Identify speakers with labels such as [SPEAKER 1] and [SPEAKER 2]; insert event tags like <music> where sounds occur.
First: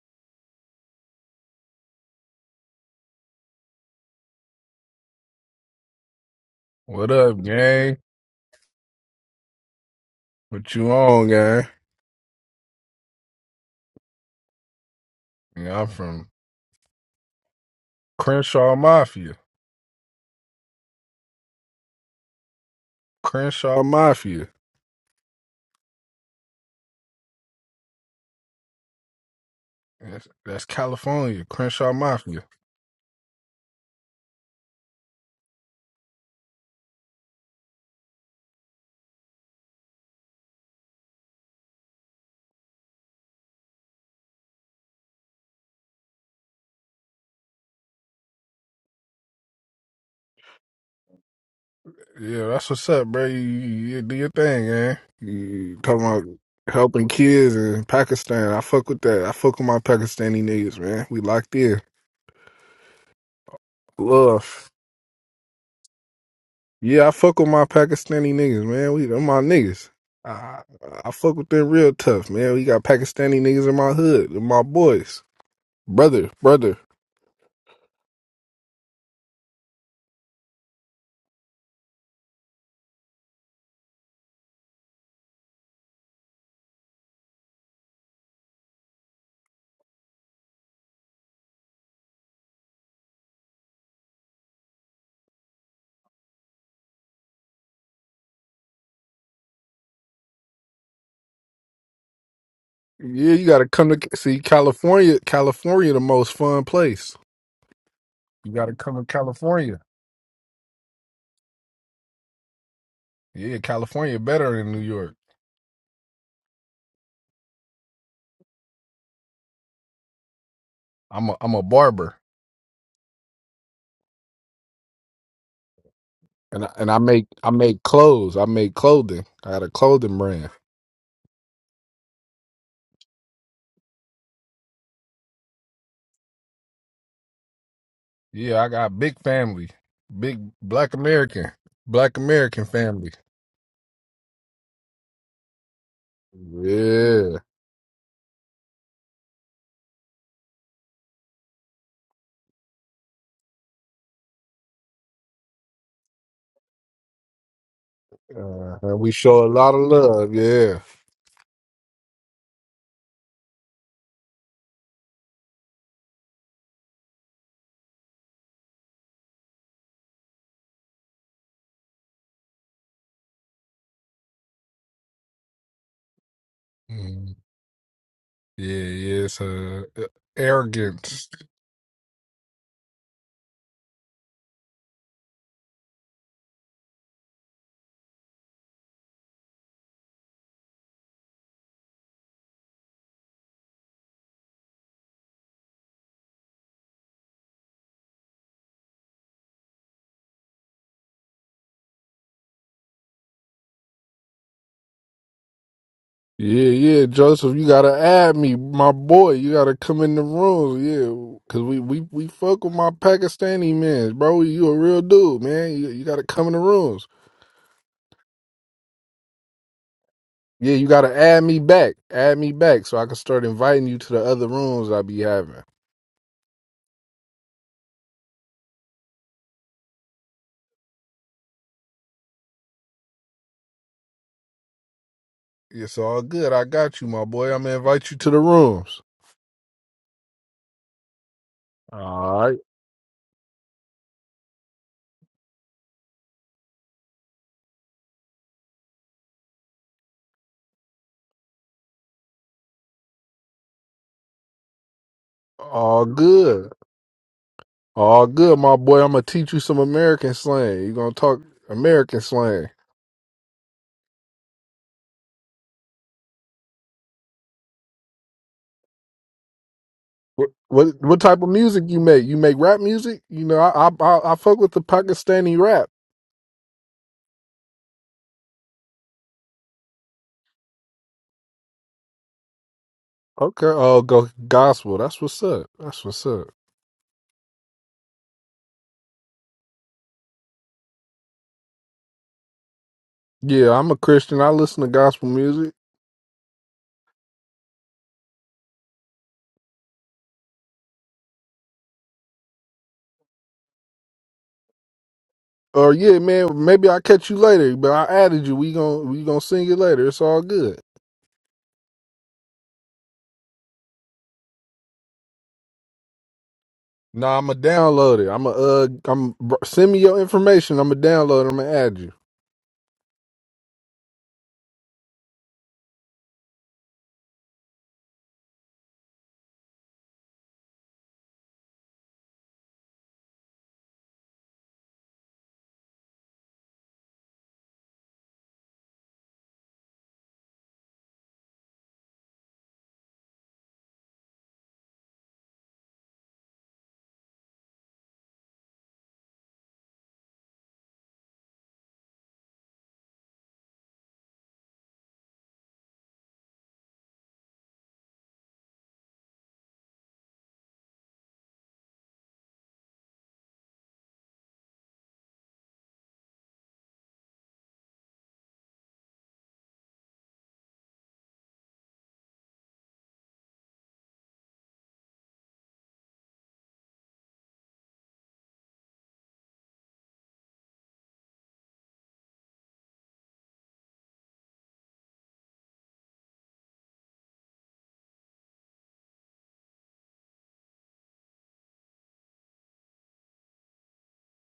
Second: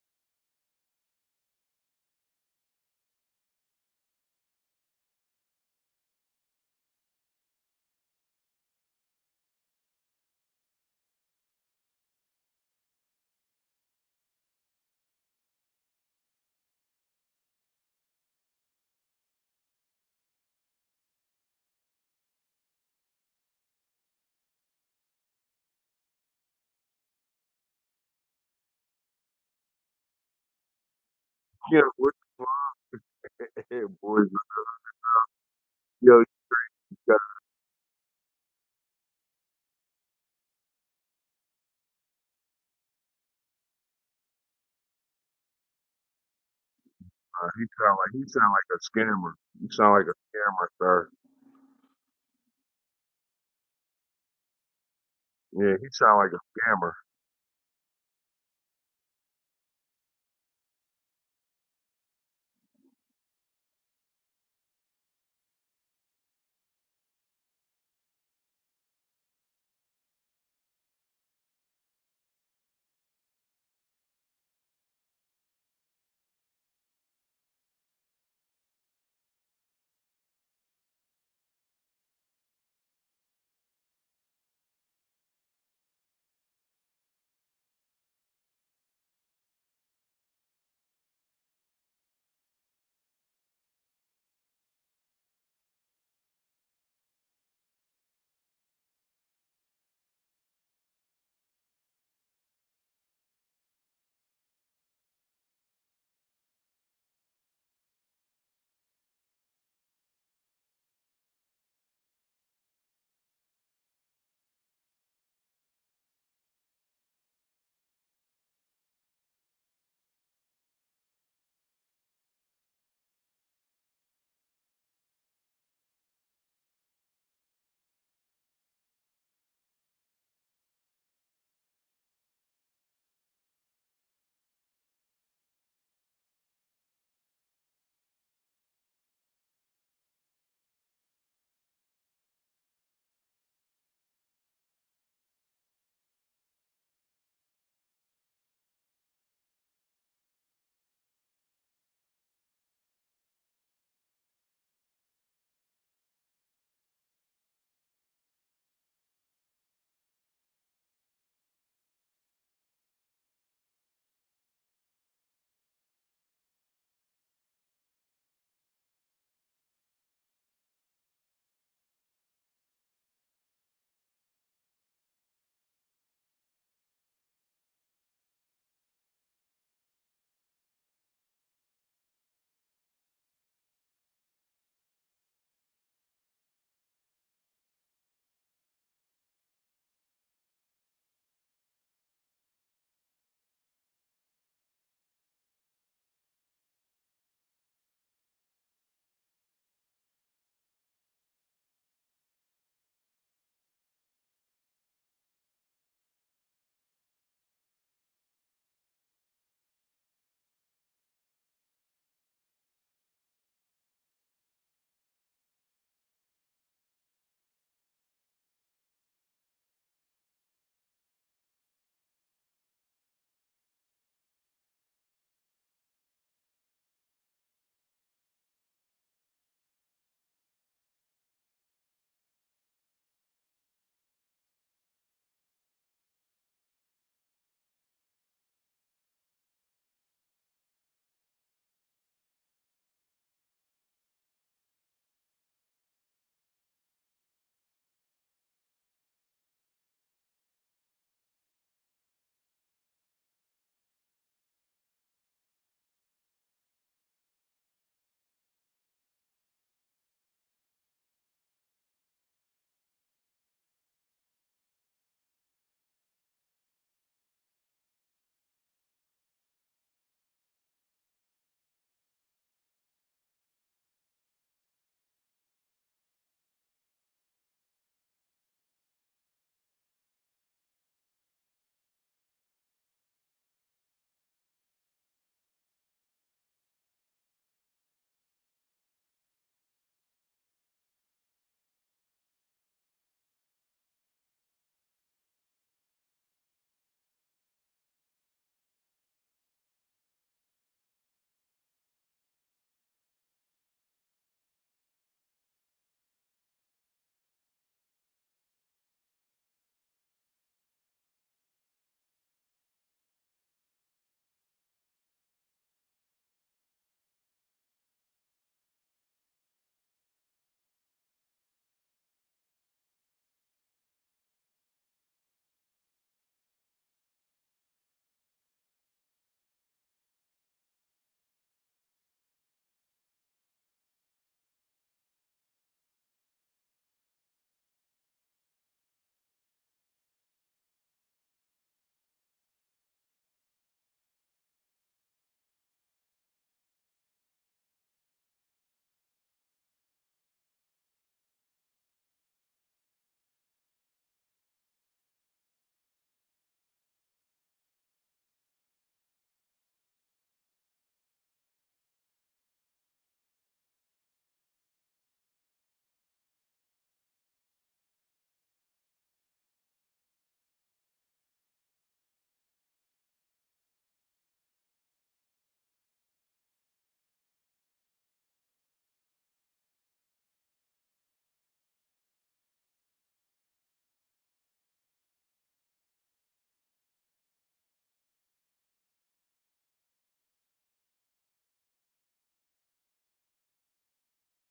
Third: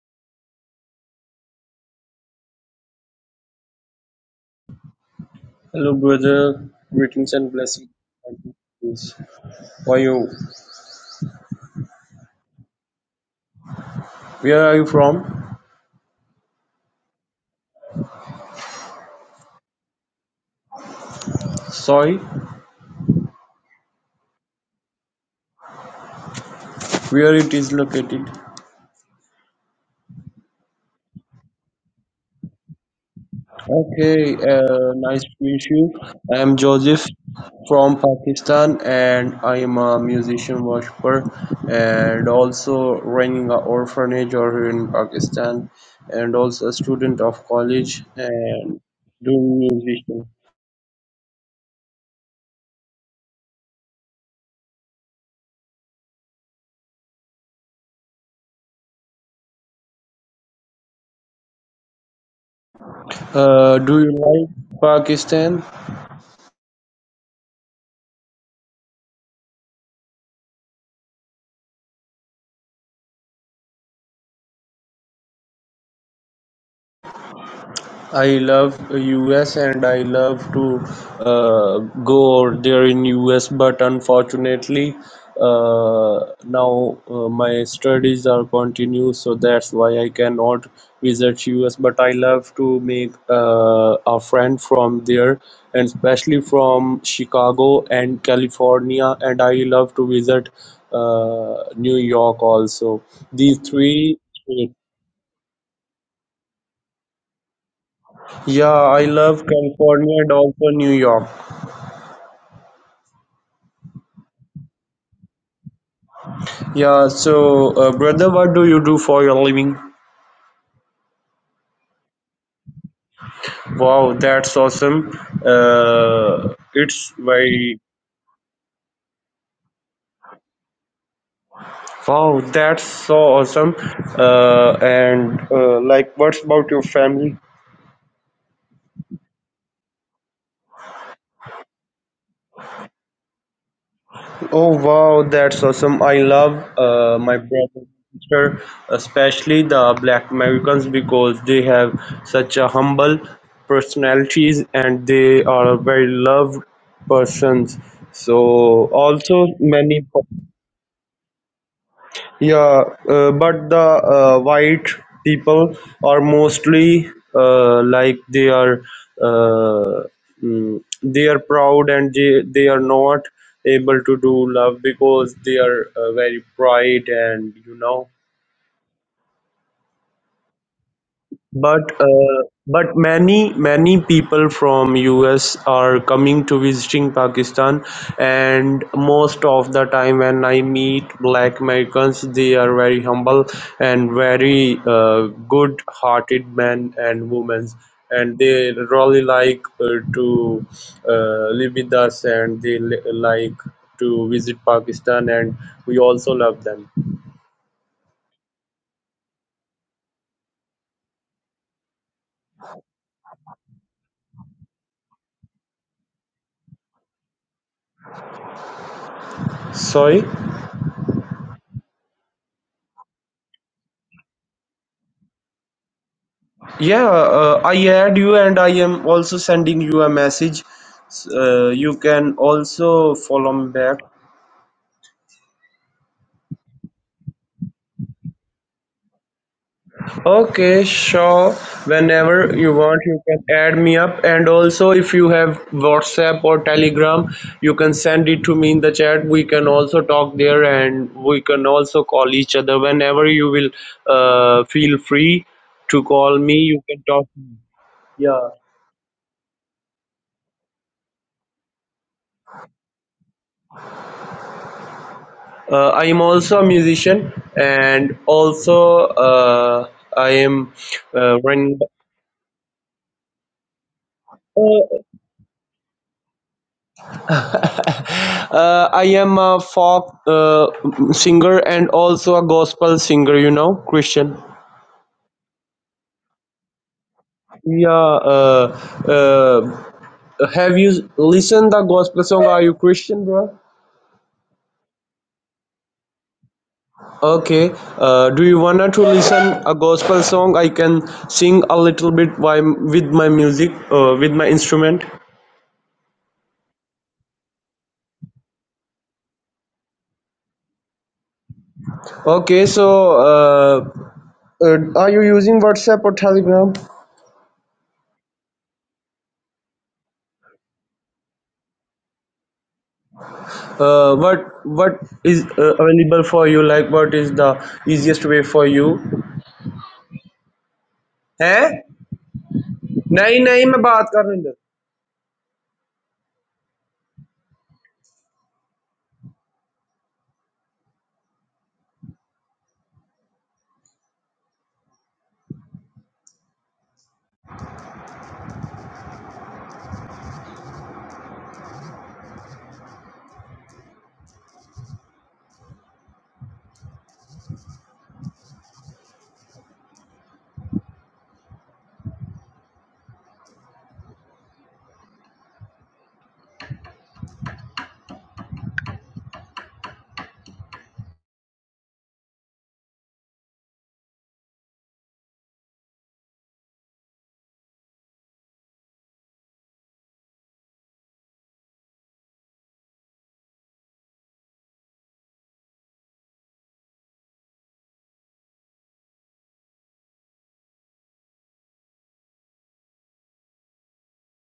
[SPEAKER 1] Hello, brother.
[SPEAKER 2] What
[SPEAKER 1] Greetings
[SPEAKER 2] up,
[SPEAKER 1] and
[SPEAKER 2] gang?
[SPEAKER 1] blessings. Why you?
[SPEAKER 2] What you on, gang?
[SPEAKER 1] Where are you from?
[SPEAKER 2] Yeah, I'm from Crenshaw Mafia.
[SPEAKER 1] Sorry,
[SPEAKER 2] Crenshaw Mafia.
[SPEAKER 1] where it is located?
[SPEAKER 2] That's, that's California.
[SPEAKER 3] Yeah,
[SPEAKER 2] Crenshaw
[SPEAKER 3] what
[SPEAKER 2] Mafia.
[SPEAKER 3] the fuck? Hey, boy.
[SPEAKER 1] Okay, uh, nice to meet you.
[SPEAKER 3] Yo, he,
[SPEAKER 1] I am Joseph
[SPEAKER 3] got,
[SPEAKER 1] from Pakistan, and I am a musician worshiper, and also running an orphanage over here in Pakistan, and also a student of
[SPEAKER 3] uh, he sound
[SPEAKER 1] college
[SPEAKER 3] like he sound like
[SPEAKER 1] and
[SPEAKER 3] a scammer.
[SPEAKER 1] doing
[SPEAKER 3] He sound like a
[SPEAKER 1] musician.
[SPEAKER 3] scammer, sir.
[SPEAKER 2] Yeah, that's what's up, bro. You, you- you do your thing, gang.
[SPEAKER 3] Yeah,
[SPEAKER 2] You
[SPEAKER 3] he
[SPEAKER 2] talking
[SPEAKER 3] sound
[SPEAKER 2] about
[SPEAKER 3] like a scammer.
[SPEAKER 2] helping kids in Pakistan. I fuck with that. I fuck with my Pakistani niggas, man. We locked in.
[SPEAKER 1] Uh, do you like
[SPEAKER 2] Love.
[SPEAKER 1] Pakistan?
[SPEAKER 2] Yeah, I fuck with my Pakistani niggas, man. We them my niggas. I, I fuck with them real tough, man. We got Pakistani niggas in my hood. They're my boys. brother, brother.
[SPEAKER 1] I love US and I love to uh, go there in US, but unfortunately, uh, now uh, my studies are continue, so that's why I cannot visit US. But I love to make uh, a friend from there, and especially from Chicago and California, and I love to visit uh, New York also.
[SPEAKER 2] Yeah, you
[SPEAKER 1] These
[SPEAKER 2] gotta come to
[SPEAKER 1] three.
[SPEAKER 2] see
[SPEAKER 1] states.
[SPEAKER 2] California. California, the most fun place. You
[SPEAKER 1] Yeah,
[SPEAKER 2] gotta come to
[SPEAKER 1] I love
[SPEAKER 2] California.
[SPEAKER 1] California and also New York.
[SPEAKER 2] Yeah, California better than New York.
[SPEAKER 1] Yeah, so uh, brother, what do you do for your living?
[SPEAKER 2] I'm a I'm a barber,
[SPEAKER 1] Wow, that's awesome. Uh,
[SPEAKER 2] and I, and I
[SPEAKER 1] it's
[SPEAKER 2] make I
[SPEAKER 1] very
[SPEAKER 2] make clothes. I make clothing. I got a clothing brand.
[SPEAKER 1] wow, that's so awesome. Uh, and uh, like, what's about your family?
[SPEAKER 2] Yeah, I got big family, big Black American, Black American family.
[SPEAKER 1] Oh wow, that's awesome. I love uh, my
[SPEAKER 2] Yeah,
[SPEAKER 1] brother and sister, especially the black Americans because they have such a humble personalities and they are very loved persons.
[SPEAKER 2] uh,
[SPEAKER 1] So
[SPEAKER 2] and we show a
[SPEAKER 1] also
[SPEAKER 2] lot of
[SPEAKER 1] many
[SPEAKER 2] love. Yeah,
[SPEAKER 1] Yeah, uh, but the uh, white people are mostly uh, like they are uh, mm, they are proud and they, they are not able to do love because they are uh, very bright
[SPEAKER 2] Mhm.
[SPEAKER 1] and you know
[SPEAKER 2] yeah, yeah. It's uh, arrogance.
[SPEAKER 1] But uh, but many many people from US are coming to visiting Pakistan, and most of the time when I meet Black Americans, they are very humble and very uh, good-hearted men and women, and they really like uh, to uh, live with us, and they li- like to visit Pakistan, and we also love
[SPEAKER 2] Yeah,
[SPEAKER 1] them.
[SPEAKER 2] yeah, Joseph, you gotta add me, my boy. You gotta come in the room, yeah, cause we we we fuck with my Pakistani man, bro. You a real dude, man. You you gotta come in the rooms.
[SPEAKER 1] Sorry.
[SPEAKER 2] Yeah, you gotta add me back, add me back, so I can start inviting you to the other rooms I be having.
[SPEAKER 1] Yeah, uh, I add you and I am also sending you a message. S- Uh, you can also follow me back.
[SPEAKER 2] Yeah, It's all good. I got you, my boy. I'm gonna invite you to the rooms.
[SPEAKER 1] Okay, sure.
[SPEAKER 2] All
[SPEAKER 1] Whenever
[SPEAKER 2] right,
[SPEAKER 1] you want, you can add me up. And also, if you have WhatsApp or Telegram, you can send it to me in the chat. We can also talk there and we can also call each other whenever you will uh, feel free to
[SPEAKER 2] all
[SPEAKER 1] call me.
[SPEAKER 2] good,
[SPEAKER 1] You can talk.
[SPEAKER 2] all
[SPEAKER 1] Yeah.
[SPEAKER 2] good, my boy. I'm gonna teach you some American slang. You gonna talk American slang.
[SPEAKER 1] Uh, I am also a musician, and also uh, I
[SPEAKER 2] What
[SPEAKER 1] am
[SPEAKER 2] what what
[SPEAKER 1] uh,
[SPEAKER 2] type of
[SPEAKER 1] run.
[SPEAKER 2] music you make? You make rap music? You know, I I I, I fuck with the
[SPEAKER 1] <laughs>
[SPEAKER 2] Pakistani rap.
[SPEAKER 1] uh, I am a folk uh, singer and also a gospel singer. You
[SPEAKER 2] Okay,
[SPEAKER 1] know,
[SPEAKER 2] oh go
[SPEAKER 1] Christian.
[SPEAKER 2] gospel. That's what's up. That's what's up.
[SPEAKER 1] Yeah. Uh, uh, have you listened the gospel song? Are you Christian, bro?
[SPEAKER 2] Yeah, I'm a Christian. I listen to gospel music.
[SPEAKER 1] Okay. Uh, do you wanna to listen a gospel song? I can sing a little bit by, with my music, uh, with my instrument.
[SPEAKER 2] Or yeah, man, maybe I'll catch you later, but I added you. We gon' we gonna sing it later. It's all good.
[SPEAKER 1] Okay, so uh, Uh, are you using WhatsApp or Telegram?
[SPEAKER 2] Nah, I'ma download it. I'ma uh I'm br- send me your information. I'ma download it. I'ma add you.
[SPEAKER 1] uh, what what is uh, available for you? Like, what is the easiest way for you? है नहीं नहीं मैं बात कर रहा हूँ इधर